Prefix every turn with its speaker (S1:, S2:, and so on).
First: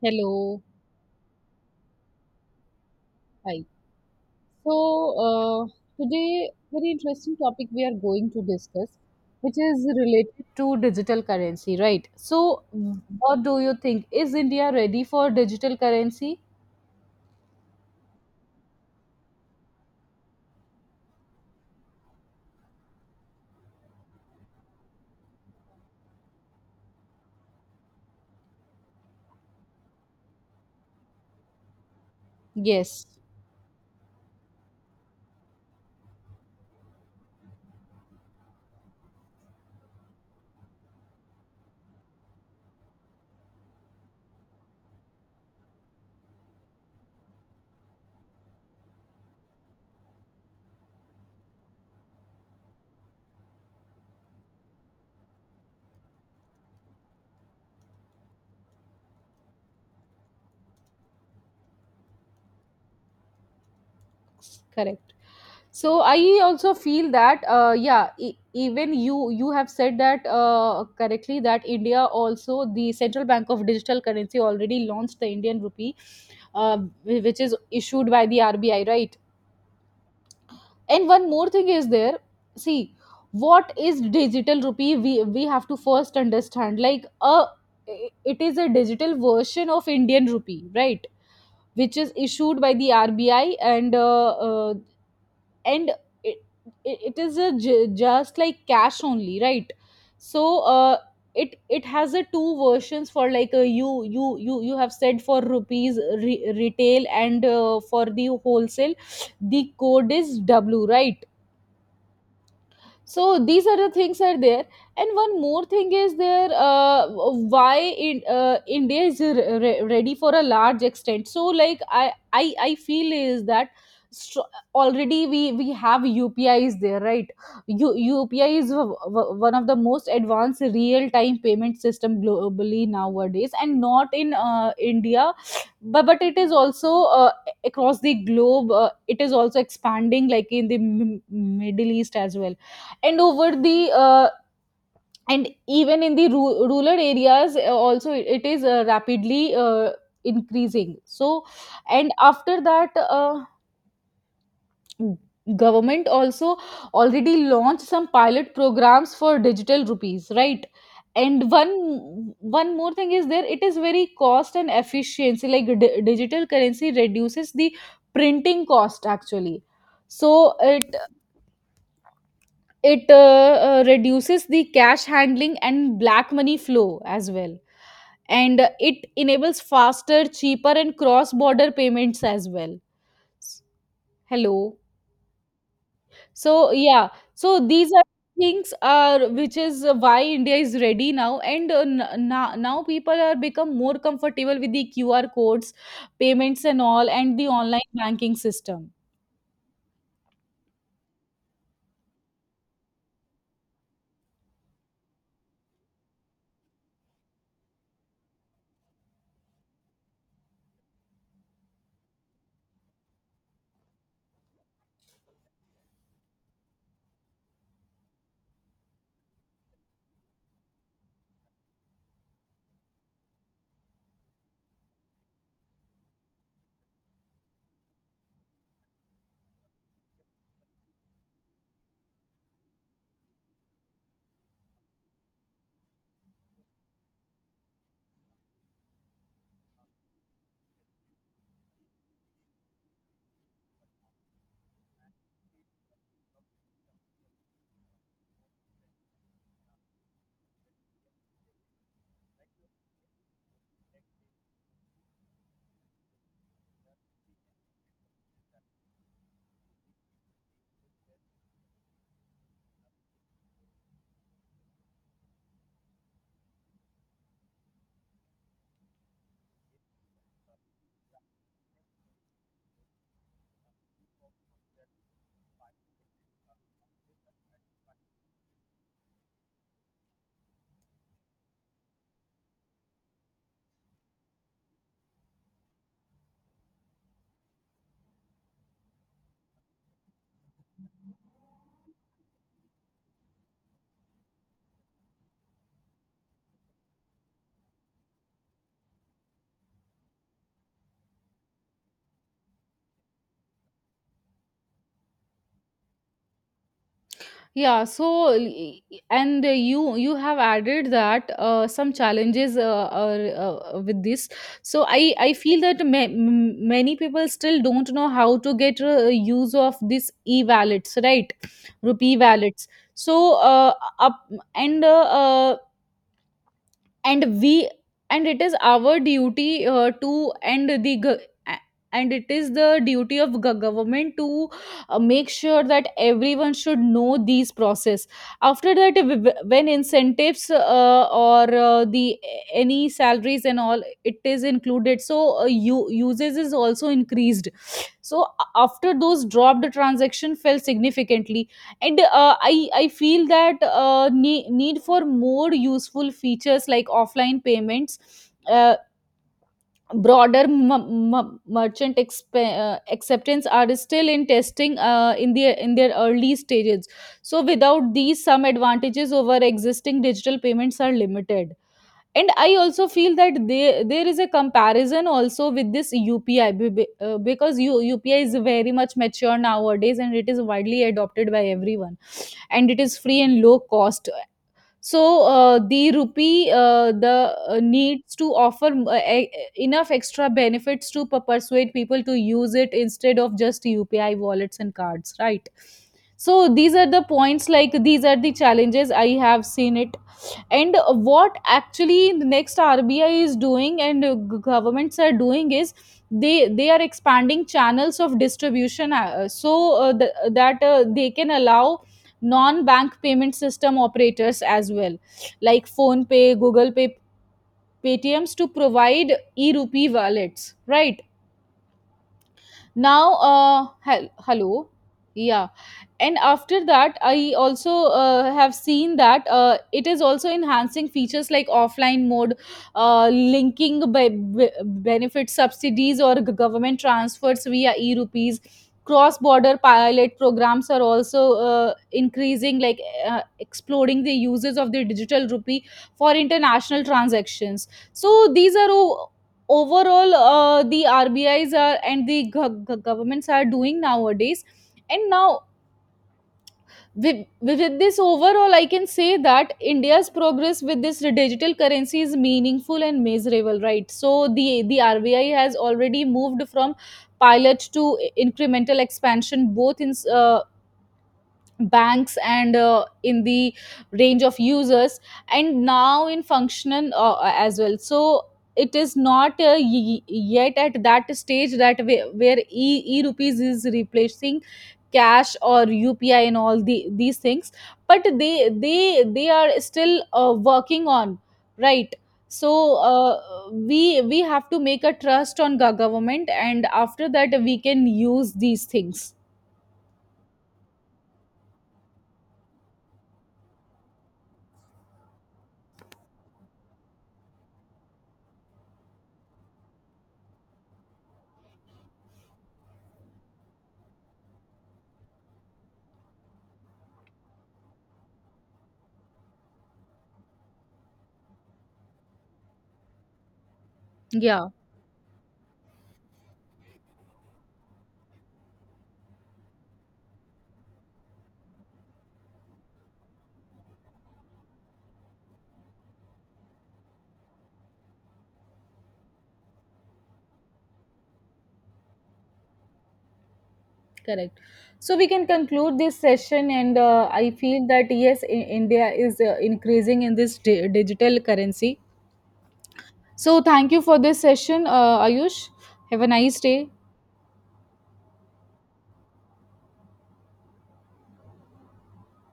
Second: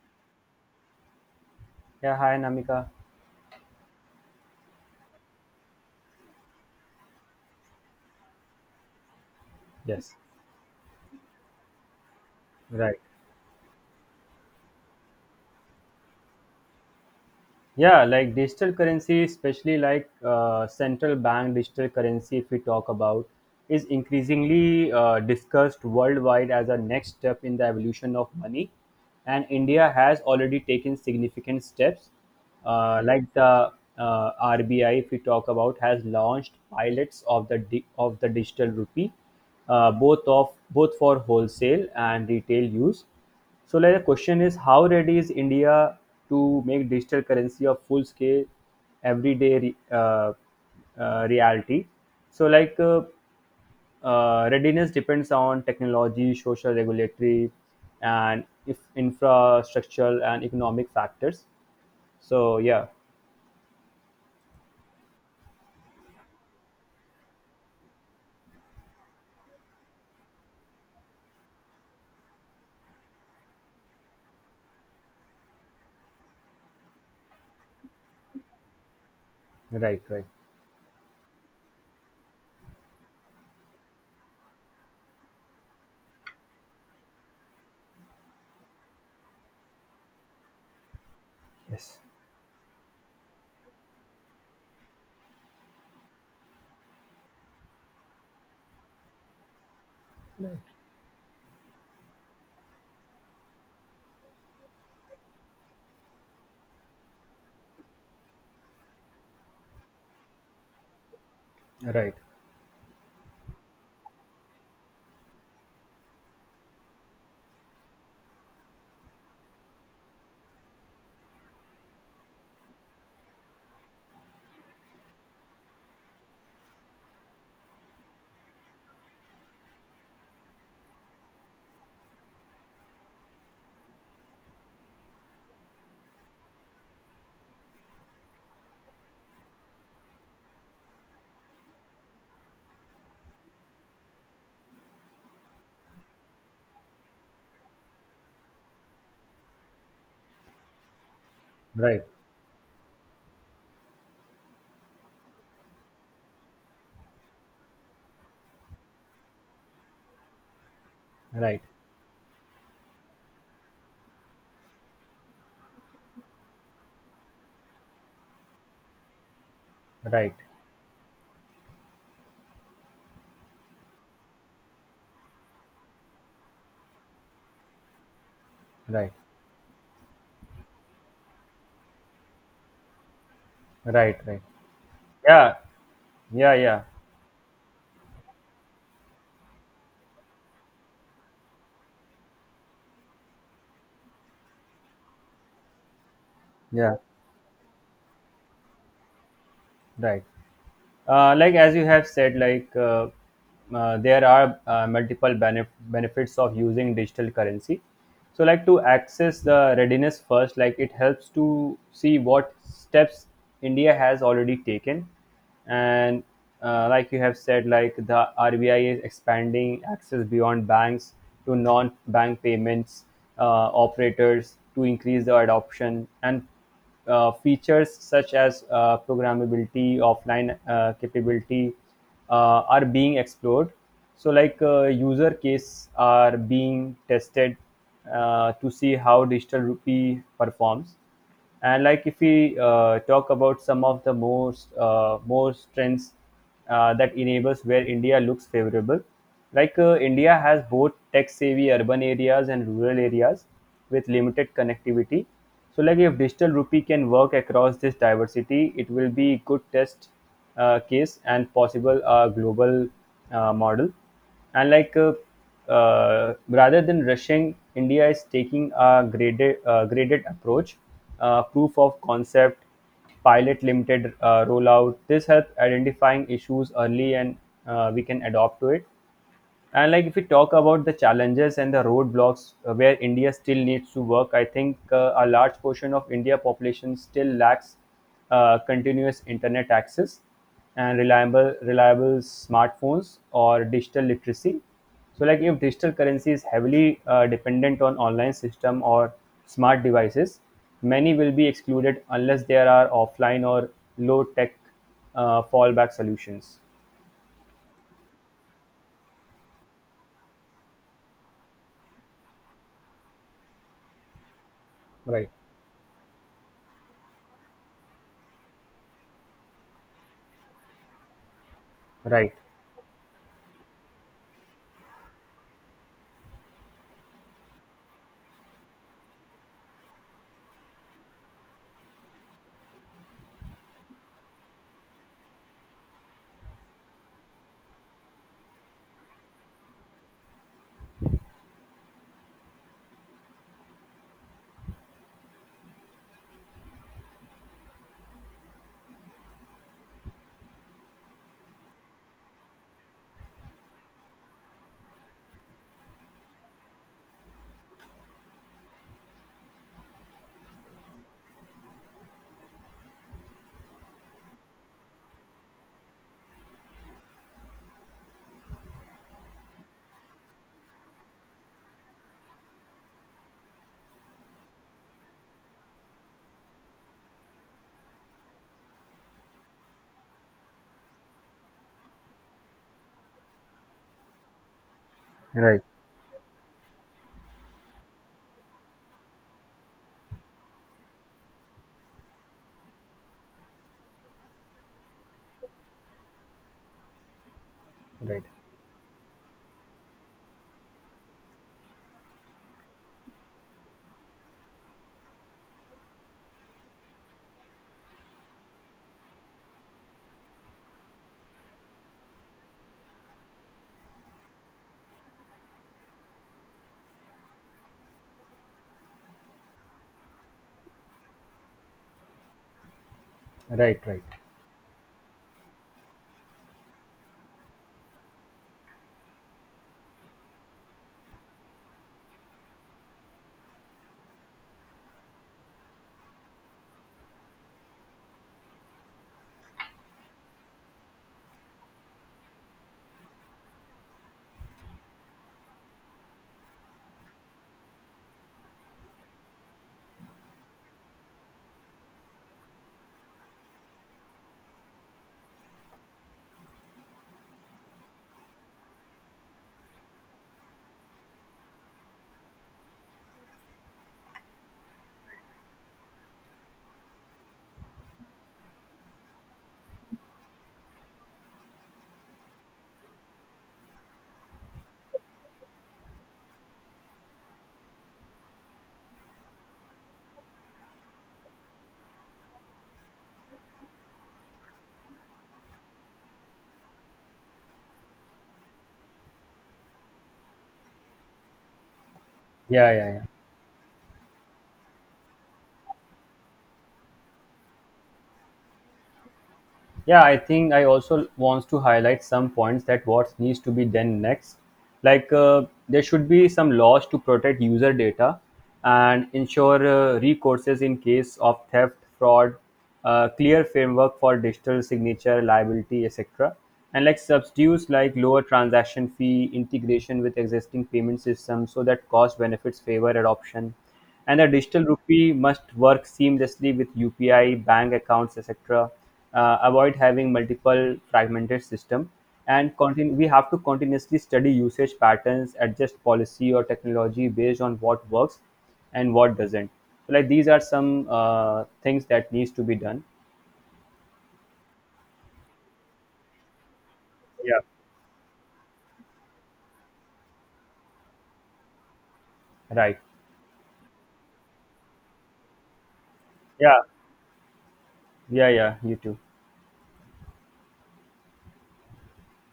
S1: Hello.
S2: Yeah, hi Namika.
S1: Hi. So, uh, today, very interesting topic we are going to discuss, which is
S2: Yes,
S1: related to digital currency, right? So,
S2: right.
S1: what do you think? Is India ready for digital currency?
S2: Yeah, like digital currency, especially like central bank digital currency, if we talk about, is increasingly discussed worldwide as a next step in the evolution of money. And India has already taken significant steps. Uh,
S1: Yes,
S2: like the uh, RBI, if we talk about, has launched pilots of the digital rupee, both for wholesale and retail use. So like the question is how ready is India to make digital currency of full scale everyday reality? So like readiness depends on technology, social regulatory, and if infrastructural and economic factors. So yeah,
S1: correct. So, I also feel that, yeah, even you have said that correctly that India also the Central Bank of Digital Currency already launched the Indian rupee, uh, which is issued by the RBI, right?
S2: right, right.
S1: And one more thing is there, see, what is digital rupee, we have to first understand, like, a it is a digital version of Indian rupee, right? Which
S2: Yes.
S1: is issued by the RBI. And and it, it it is a just like cash only, right? So, uh, it it has a two versions. For like, a you have said, for rupees, retail, and for the wholesale, the code is W, right?
S2: Right,
S1: So these are the things are there. And one more thing is there, why in, India is ready for a large extent. So like I feel is that, str- already we have UPI is there, right? UPI is one of the most advanced real time payment system globally nowadays, and not in India, but it is also across the globe. Uh, it is also expanding, like in the middle east as well, and over the and even in the rural areas also, it is rapidly increasing. So,
S2: right,
S1: and after that, government also already launched some pilot programs for digital rupees, right? And
S2: right,
S1: one more thing is there, it is very cost and efficiency, like digital currency reduces the printing cost actually. So,
S2: right,
S1: uh, It reduces the cash handling and black money flow as well. And it
S2: right,
S1: enables faster, cheaper, and cross border payments as well. S-
S2: right, right.
S1: Hello.
S2: Yeah, yeah,
S1: So,
S2: yeah,
S1: yeah. So, these are things are which is why India is ready now, and now people are become more comfortable with the QR codes payments and
S2: yeah,
S1: all, and the online banking system.
S2: right. Like as you have said, like there are multiple benefits of using digital currency, so like to access the readiness first, like it helps to see what steps india has already taken. And like you have said, like the rbi is expanding access beyond banks to non-bank payments operators to increase the adoption, and features such as programmability, offline capability are being explored. So, like user cases are being tested to see how digital rupee performs. And like if we talk about some of the most trends that enables where India looks favorable, like India has both tech savvy urban areas and rural areas with limited connectivity, so like if digital rupee can work across this diversity, it will be good test case and possible global model. And like rather than rushing, India is taking a graded approach, proof of concept, pilot limited rollout. This helps identifying issues early, and we can adopt to it. And like if we talk about the challenges and the roadblocks where India still needs to work, I think a large portion of India population still lacks continuous internet access and reliable smartphones or digital literacy. So like if digital currency is heavily dependent on online system or smart devices, many will be excluded unless there are offline or low tech fallback solutions.
S1: Yeah, so l- e- e- and you you have added that some challenges are with this. So i
S2: Right,
S1: i feel that many people still don't know how to get use of this e-wallets, right? Rupee
S2: right,
S1: wallets. So, uh, up and uh, uh, and we and it is our duty to and the go- a- and it is the duty of government to make sure that everyone should know these process. After that, when incentives or the any salaries and all it is included, so uses is also increased. So after those dropped, the transaction fell significantly. And I feel that need for more useful features like offline payments, uh, broader merchant acceptance are still in testing in their early stages. So without these, some advantages over existing digital payments are limited. And I also feel that there is a comparison also with this UPI because UPI is very much mature nowadays and it is widely adopted by everyone, and it is free and low cost. So
S2: right,
S1: the rupee the needs to offer enough extra benefits to persuade people to use it instead of just UPI wallets and cards, right? So these are the points, like these are
S2: right.
S1: the challenges I have seen it. And what actually the next RBI is doing and governments are doing is, they are expanding channels of distribution, so that they can allow non-bank payment system operators as well, like Phone Pay, Google Pay, Paytms, to provide e-rupee wallets, right? Now
S2: Right, right.
S1: hello. Yeah. And after that, I also have seen that it is also enhancing features like offline mode, linking benefit subsidies or government transfers via e-rupees. Cross border pilot programs are also increasing, like exploring the uses of the digital rupee for international transactions. So these are overall the RBIs are and the governments are doing nowadays. And now, with this overall, I can say that India's progress with this digital currency is meaningful and measurable, right? So the RBI has already moved from pilot to incremental expansion, both in banks and in the range of users, and now in functional as well. So it is not yet at that stage where e rupees is replacing cash or UPI and all the these things. But they are still working on, right? So
S2: Yeah, yeah, yeah.
S1: we have to make a trust on government, and after that we can use these things.
S2: Yeah, I think I also wants to highlight some points that what needs to be done next. Like there should be some laws to protect user data and ensure recourses in case of theft, fraud, clear framework for digital signature liability, etc. And like substitutes like lower transaction fee integration with existing payment systems so that cost benefits favor adoption, and the
S1: Yeah.
S2: digital rupee must work seamlessly with UPI, bank accounts, etc. Avoid having multiple fragmented system, and continue. We have to continuously study usage patterns, adjust policy or technology based on what works and what doesn't. So, like these are some things that needs to be done.
S1: Correct. So we can conclude this session, and I
S2: Yeah.
S1: feel that yes, India is increasing in this digital currency.
S2: Right.
S1: So thank you for this session, Ayush. Have a nice
S2: Yeah.
S1: day.
S2: Yeah. Yeah. You too.